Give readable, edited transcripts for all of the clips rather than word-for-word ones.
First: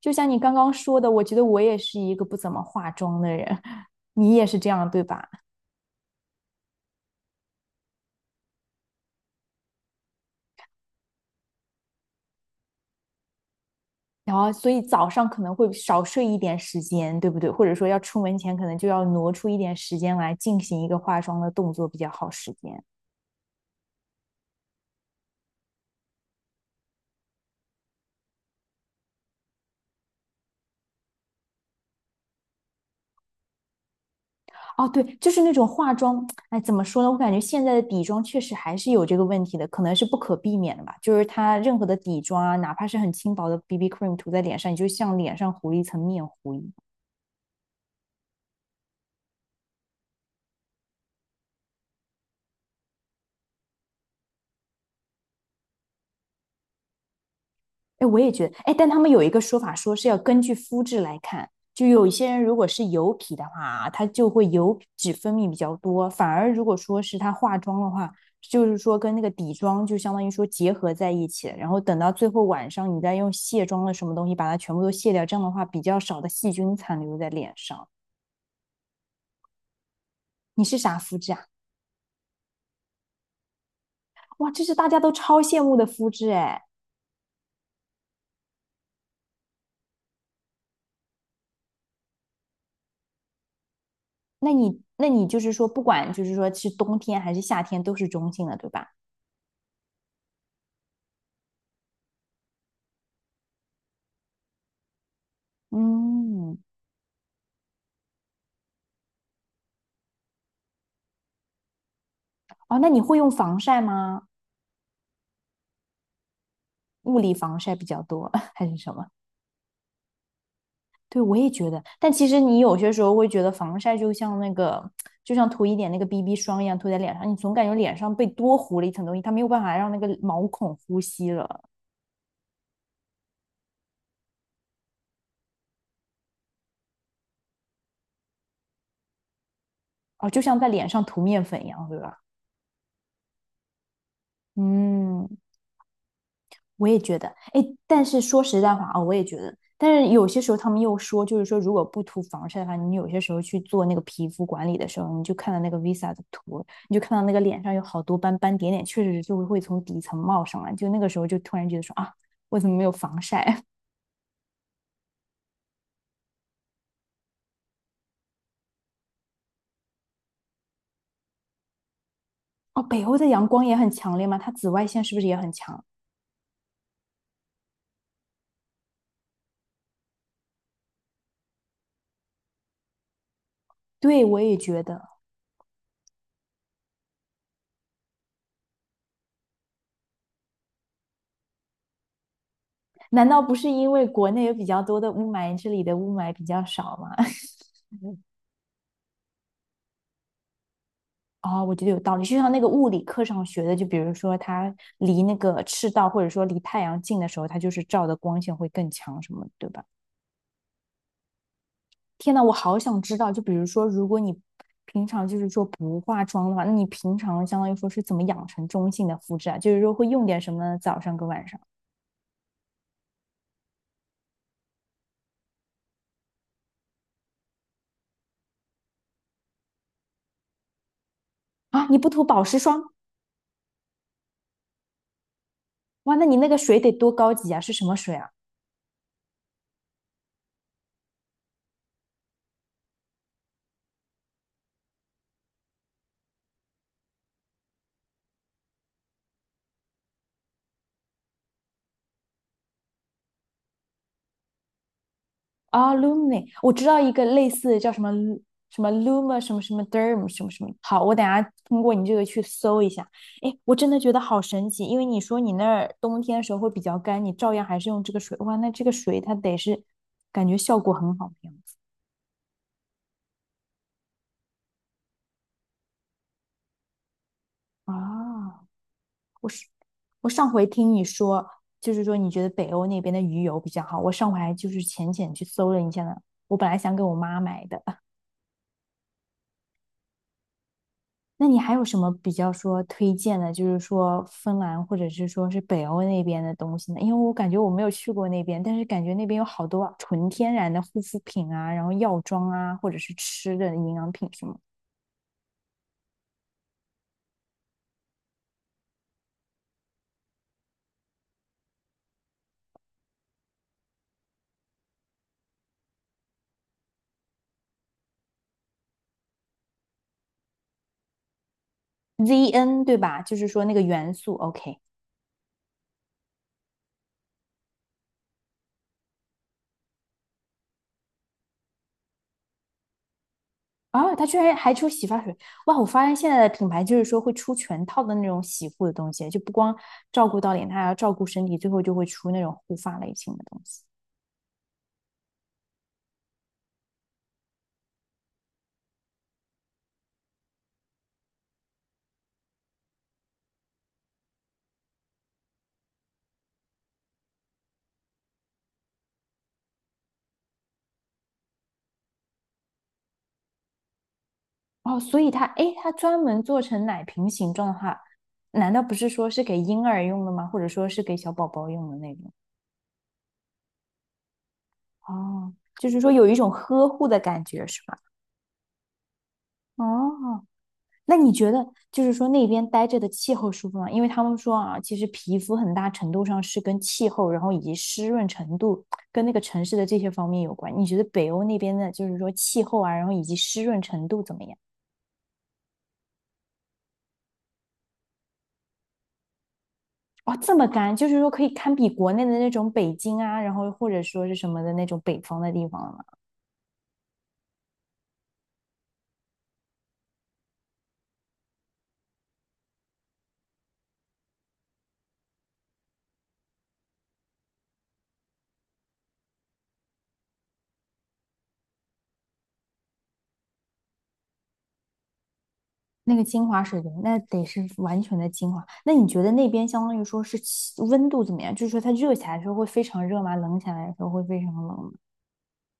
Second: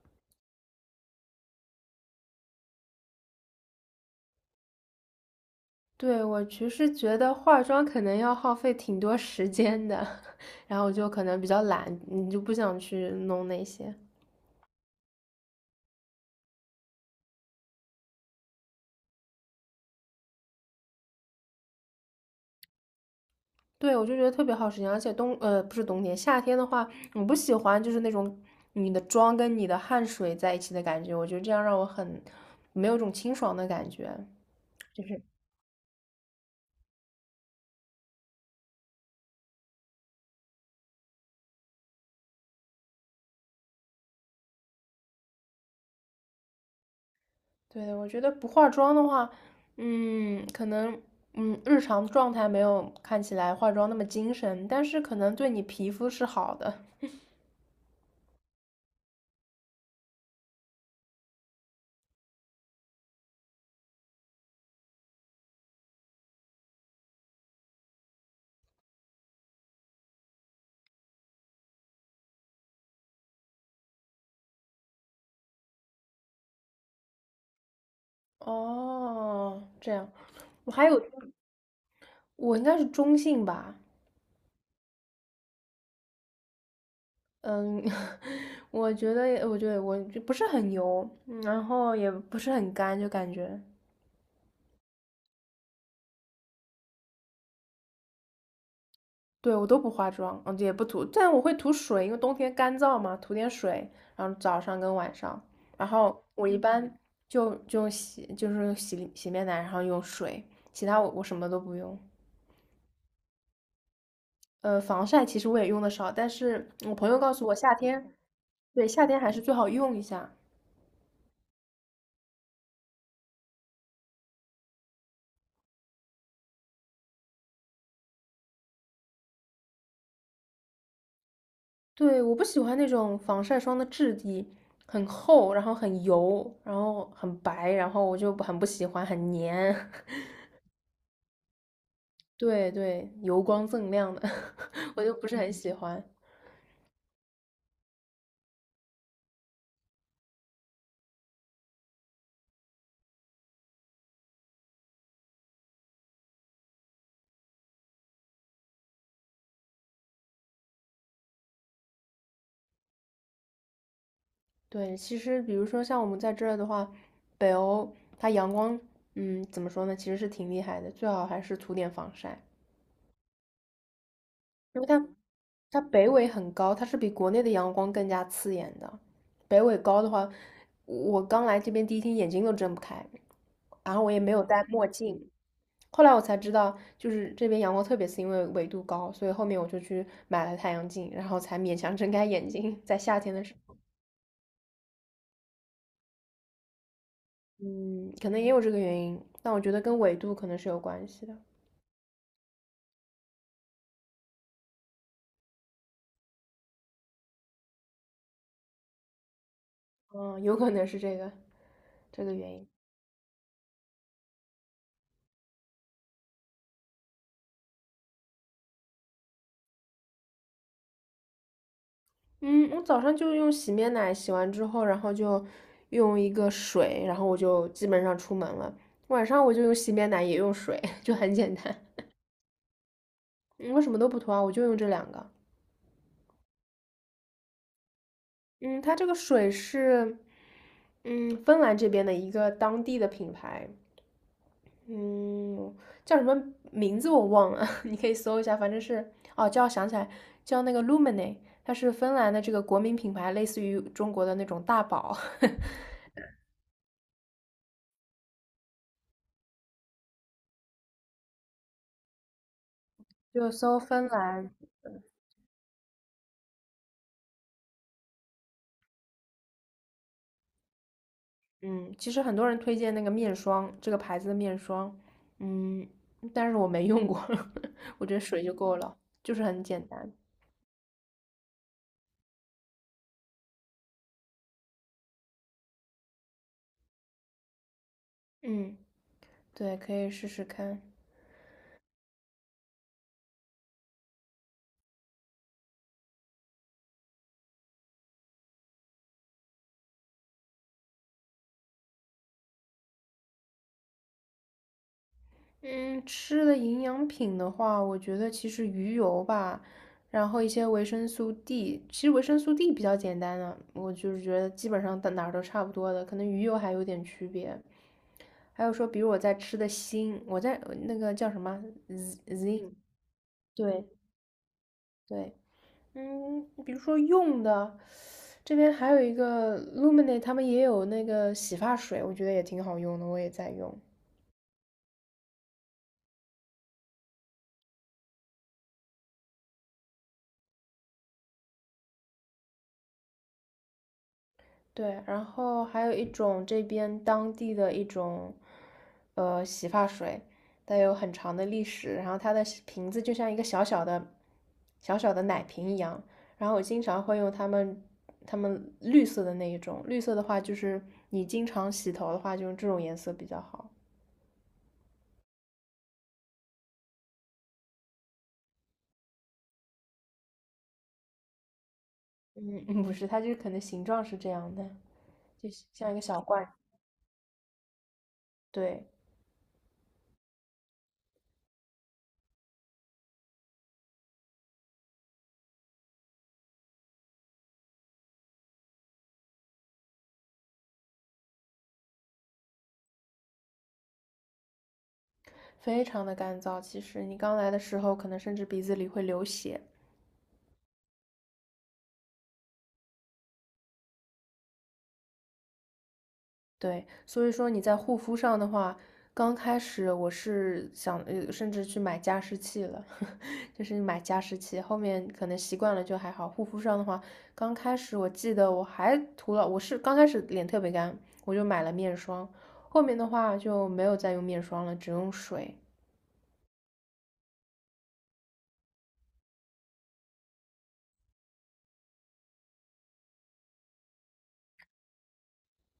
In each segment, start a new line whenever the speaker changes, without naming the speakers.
就像你刚刚说的，我觉得我也是一个不怎么化妆的人，你也是这样，对吧？
对，我其实觉得化妆可能要耗费挺多时间的，然后我就可能比较懒，你就不想去弄那些。
然后，所以早上可能会少睡一点时间，对不对？或者说要出门前，可能就要挪出一点时间来进行一个化妆的动作比较耗时间。
对，我就觉得特别耗时间，而且不是冬天夏天的话，我不喜欢就是那种你的妆跟你的汗水在一起的感觉，我觉得这样让我很没有一种清爽的感觉。
哦，对，就是那种化妆，哎，怎么说呢？我感觉现在的底妆确实还是有这个问题的，可能是不可避免的吧。就是它任何的底妆啊，哪怕是很轻薄的 BB cream 涂在脸上，你就像脸上糊了一层面糊一
对，我觉得不化妆的话，可能日常状态没有看起来化妆那么精神，但是可能对你皮肤是好的。
哎，我也觉得，哎，但他们有一个说法，说是要根据肤质来看，就有一些人如果是油皮的话啊，他就会油脂分泌比较多，反而如果说是他化妆的话，就是说跟那个底妆就相当于说结合在一起，然后等到最后晚上你再用卸妆的什么东西把它全部都卸掉，这样的话比较少的细菌残留在脸上。
哦，这样，
你
我
是
还
啥
有，
肤质啊？
我应该是中性吧。
哇，这是大家都超羡慕的肤质哎。
嗯，我觉得我就不是很油，然后也不是很干，就感觉，
那你就是说，不管就是说是冬天还是夏天，都是中性的，对吧？
对，我都不化妆，嗯，也不涂，但我会涂水，因为冬天干燥嘛，涂点水，然后早上跟晚上，然后我
嗯，
一般就是用洗面奶然后用水，其他我什么都不用。
哦，那你会用防晒吗？
防晒其实我也用的少，但是我朋
物
友告
理
诉我
防晒
夏
比较
天，
多，还是
对，
什
夏
么？
天还是最好用一下。
对，我也觉得。但其实你有些时候会觉得防晒就像那个，就像涂一点那个 BB 霜一样涂在脸上，你总感觉脸上被多糊了一层东西，它没有办法让那个毛孔呼吸了。
对，我不喜欢那种防晒霜的质地很厚，然后很油，然后很白，然后我就很不喜欢，很黏。
哦，就像在脸上涂面粉一样，对吧？
对对，油光锃亮的。我就不
嗯，
是很喜欢。
我也觉得，哎，但是说实在话啊、我也觉得，但是有些时候他们又说，就是说如果不涂防晒的话，你有些时候去做那个皮肤管理的时候，你就看到那个 Visa 的图，你就看到那个脸上有好多斑斑点点，确实就会从底层冒上来，就那个时候就突然觉得说啊，为什么没有防晒？
对，其实比如说像我们在这儿的话，北欧它阳光，嗯，怎么说呢，其实是挺厉害的，最好还是涂点防晒。
哦，北欧的阳光也很强烈吗？它紫
因
外
为
线
它
是不是也很
它
强？
北纬很高，它是比国内的阳光更加刺眼的。北纬高的话，我刚来这边第一天眼睛都睁不开，然后我也
对，
没
我
有
也
戴
觉
墨
得，
镜。后来我才知道，就是这边阳光特别刺，因为纬度高，所以后面我就去买了太阳镜，然后才勉强睁开眼睛。在夏
难
天
道
的时
不是
候，
因为国内有比较多的雾霾，这里的雾霾比较少吗？
嗯，可能也有这个原因，但我觉得跟纬度可能是有关系的，
哦，我觉得有道理。就像那个物理课上学的，就比如说它离那个赤道或者说离太阳近的时候，它就是照的光线会更强什么的对吧？
嗯，有可能是这个这
天
个
呐，我
原因。
好想知道，就比如说，如果你平常就是说不化妆的话，那你平常相当于说是怎么养成中性的肤质啊？就是说会用点什么呢？早上跟晚上
嗯，我早上就用洗面奶洗完之后，然后就用一个水，然后我就基本上出门了。晚上我就用洗面奶，也用水。就很简单。
啊？你不涂保湿霜？
嗯，我什么都不涂啊，我就用这两个。
哇，那你那个水得多高级啊？是什么水啊？
嗯，它这个水是，嗯，芬兰这边的一个当地的品牌，嗯，叫什么名字我忘了，你可以搜一下，反正是，哦，叫想起来，叫那个 Lumene,它是芬兰的这个国民品牌，类似于中国的那种大宝。
啊，Lumni，i 我知道一个类似的叫什么 Lu- 什么 Luma 什么什么 Derm 什么什么。好，我等下通过你这个去搜一下。
就
哎，我
搜
真的
芬
觉得好
兰。
神奇，因为你说你那儿冬天的时候会比较干，你照样还是用这个水。哇，那这个水它得是感觉效果很好的样子
嗯，其实很多人推荐那个面霜，这个牌子的面霜，嗯，但是我没用过。我觉得水就
啊。
够了，就是
我
很
是
简单。
我上回听你说，就是说你觉得北欧那边的鱼油比较好，我上回还就是浅浅去搜了一下呢。我本来想给我妈买的。
嗯，对，可以试试看。
那你还有什么比较说推荐的，就是说芬兰或者是说是北欧那边的东西呢？因为我感觉我没有去过那边，但是感觉那边有好多啊纯天然的护肤品啊，然后药妆啊，或者是吃的营养品什么
嗯，吃的营养品的话，我觉得其实鱼油吧，然后一些维生素 D,其实维生素 D 比较简单的，我就是觉得基本上到哪儿都差不多的，可能鱼油还有点区别。还有说，比如我在吃的锌，我在那个叫什么 z i n。
ZN 对吧？就是说那个
对
元素 OK
对，嗯，比如说用的，这边还有一个 Luminate,他们也有那个洗发水，我觉得也挺好用的，我也在用。
啊，它居然还出洗发水哇！我发现现在的品牌就是说会出全套的那种洗护的东西，就不光照顾到脸，它还要照顾身体，最后就会出那种护发类型的东西。
对，然后还有一种这边当地的一种，洗发水，它有很长的历史，然后它的瓶子就像一个小小的奶瓶一样，然后我经常会用它们。它们绿色的那一种，绿色的话就是你经常洗头的话，就用这种颜色比较好。
哦，所以它，诶，它专门做成奶瓶形状的话，难道不是说是给婴儿用的吗？或者说是给小宝宝用的那种？
嗯,不是，它就是可能形状是这样的。就
哦，就
像一
是
个
说
小
有一种
怪，
呵护的感觉，是吧？
对，
哦，那你觉得就是说那边待着的气候舒服吗？因为他们说啊，其实皮肤很大程度上是跟气候，然后以及湿润程度跟那个城市的这些方面有关。你觉得北欧那边的，就是说气候啊，然后以及湿润程度怎么样？
非常的干燥。其实你刚来的时候，可能甚至鼻子里会流血，
哦，这么干，就是说可以堪比国内的那种北京啊，然后或者说是什么的那种北方的地方了吗？
对。所以说你在护肤上的话，刚开始我是想，呃，甚至去买加湿器了。就是买加湿器。后面可能习惯了就还好。护肤上的话，刚开始我记得我还涂了，我是刚开始脸特别干，我就买了面霜。后面的话就没有再用面霜了，只用水。
那个精华水源，那得是完全的精华。那你觉得那边相当于说是气温度怎么样？就是说它热起来的时候会非常热吗？冷起来的时候会非常冷吗？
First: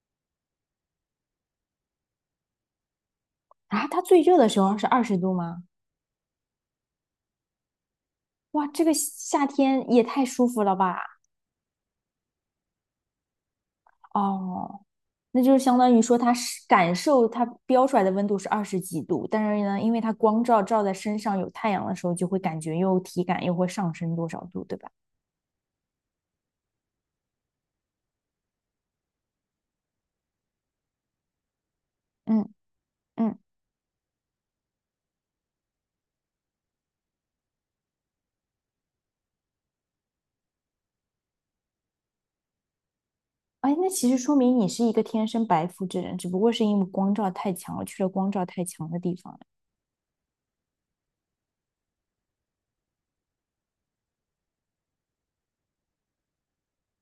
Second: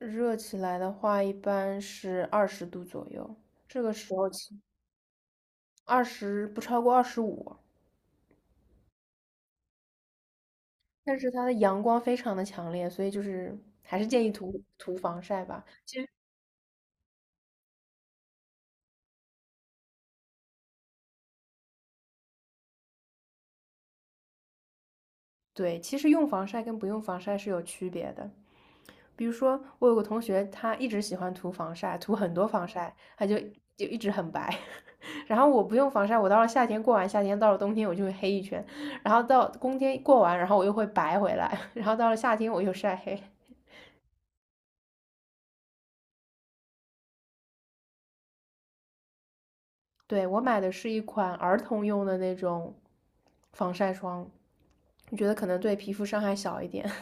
热起来的话，一般是20度左右，这
啊，
个
它
时
最
候
热的
其
时候是二十度吗？
二十不超过25，
哇，这个夏天也太舒服了吧！
但是它的阳光非常的强烈，所以就是还是建议涂
哦，
涂防
那
晒
就是
吧。
相当
其
于
实
说，它是感受它标出来的温度是二十几度，但是呢，因为它光照照在身上有太阳的时候，就会感觉又体感又会上升多少度，对吧？
对，其实用防晒跟不用防晒是有区别的。比如说，我有个同学，他一直喜欢涂防晒，涂很
嗯
多防晒，他
嗯，
就就一直很白。然后我不用防晒，我到了夏天过完夏天，到了冬天我就会黑一圈，然后到冬天过完，然后我又会白回来，然后到了夏天我又晒黑。
哎，那其实说明你是一个天生白肤之人，只不过是因为光照太强了，去了光照太强的地方。
对，我买的是一款儿童用的那种防晒霜，我觉得可能对皮肤伤害小一点。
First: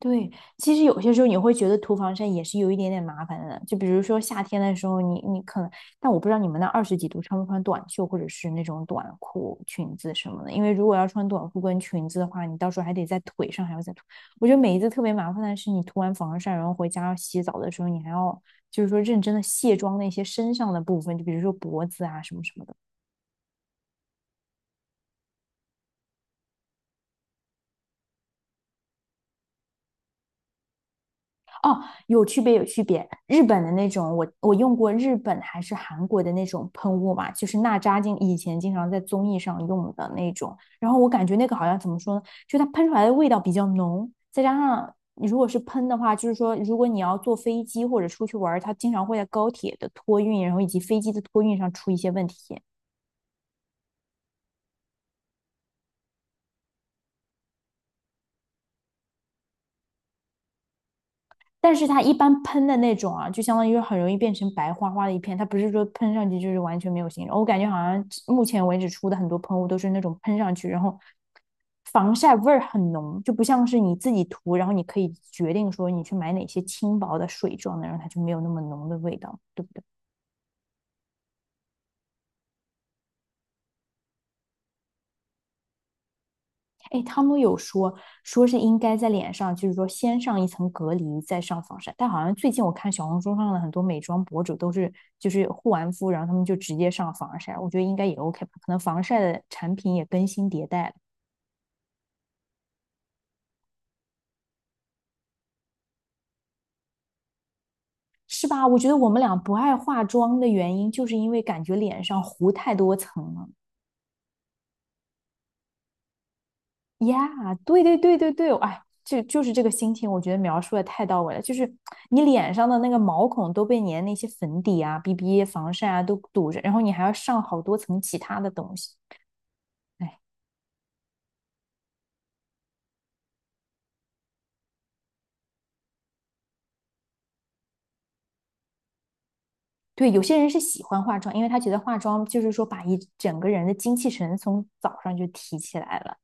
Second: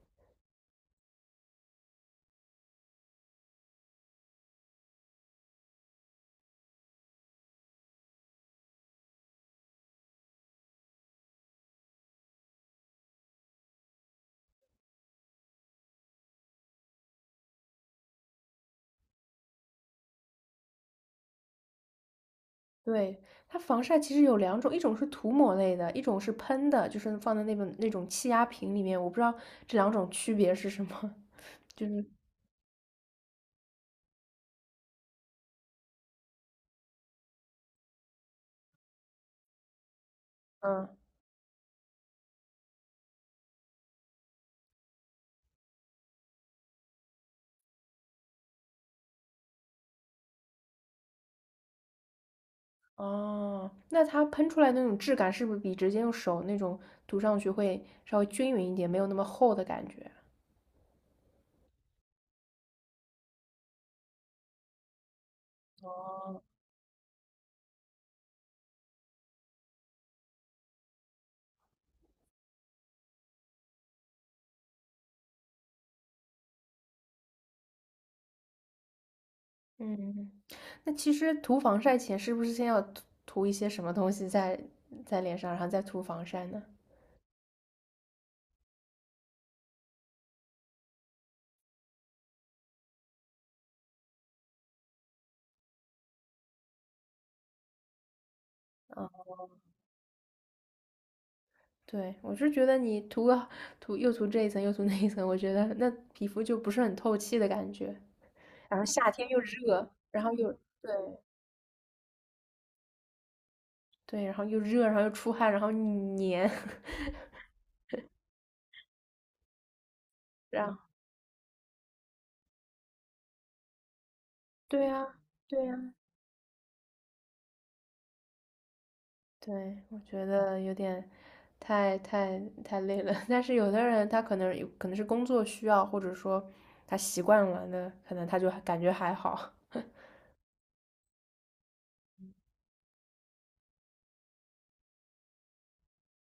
对，其实有些时候你会觉得涂防晒也是有一点点麻烦的，就比如说夏天的时候你，你可能，但我不知道你们那二十几度穿不穿短袖或者是那种短裤、裙子什么的，因为如果要穿短裤跟裙子的话，你到时候还得在腿上还要再涂。我觉得每一次特别麻烦的是，你涂完防晒，然后回家要洗澡的时候，你还要就是说认真的卸妆那些身上的部分，就比如说脖子啊什么什么的。
对，它防晒其实有两种，一种是涂抹类的，一种是喷的，就是放在那本那种气压瓶里面。我不知道这两种区别是什么。
哦，
就是
有区别，有区别。日本的那种，我用过日本还是韩国的那种喷雾嘛，就是娜扎经以前经常在综艺上用的那种。
嗯。
然后我感觉那个好像怎么说呢，就它喷出来的味道比较浓，再加上你如果是喷的话，就是说如果你要坐飞机或者出去玩它经常会在高铁的托运，然后以及飞机的托运上出一些问题。
哦，那它喷出来那种质感是不是比直接用手那种涂上去会稍微均匀一点，没有那么厚的感觉？
但是它一般喷的那种啊，就相当于很容易变成白花花的一片，它不是说喷上去
哦。
就是完全没有形状。我感觉好像目前为止出的很多喷雾都是那种喷上去，然后防晒味儿很浓，就不像是你自己涂，然后你可以决定说你去买哪些轻薄的水状的，然后它就没有那么浓的味道，对不对？
嗯，那其实涂防晒前是不是先要涂一些什么东西在在脸上，然后再涂防晒呢？
哎，他们有说说是应该在脸上，就是说先上一层隔离，再上防晒。但好像最近我看小红书上的很多美妆博主都是，就是护完肤，然后他们就直接上防晒。我觉得应该也 OK 吧，可能防
啊，
晒的产品也更新迭代了，
对，我是觉得你涂这一层又涂那一层，我觉得那皮肤就不是很透气的感觉。
是吧？我
然后
觉得我
夏
们
天
俩
又
不爱
热，
化
然后
妆的
又
原因，
对
就是因为感觉脸上糊太多层了。
对，然后又热，然后又出汗，然后你黏。
呀，对对对对对，哎，就是这个心情，我觉得描
然
述
后
的太到位了。就是你脸上的那个毛孔都被你的那些粉底
对
啊、
呀，
BB
对
防晒
呀。
啊都堵着，然后你还要上好多层其他的东西。
对，我
哎，
觉得有点太太太累了。但是有的人他可能有可能是工作需要，或者说他习惯了那可能他就感觉还好。
对，有些人是喜欢化妆，因为他觉得化妆就是说把一整个人的精气神从早上就提起来了。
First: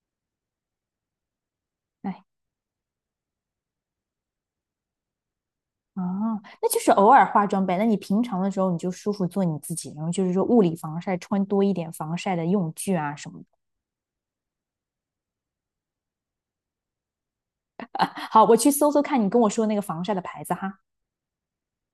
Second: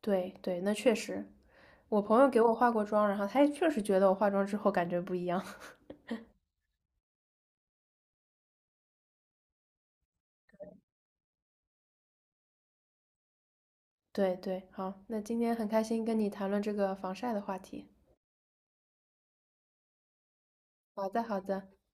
对对，那确实，我朋
哎，
友给我化过妆，然后他也确实觉得我化妆之后感觉不一样。
啊，那就是偶尔化妆呗。那你平常的时候你就舒服做你自己，然后就是说物理防晒，穿多一点防晒的用具啊什么的。
对对，好，那今天很开心跟你谈论这个防晒的话题。
好，我去搜搜看你跟我说的那个防晒的牌子哈。
好的好的。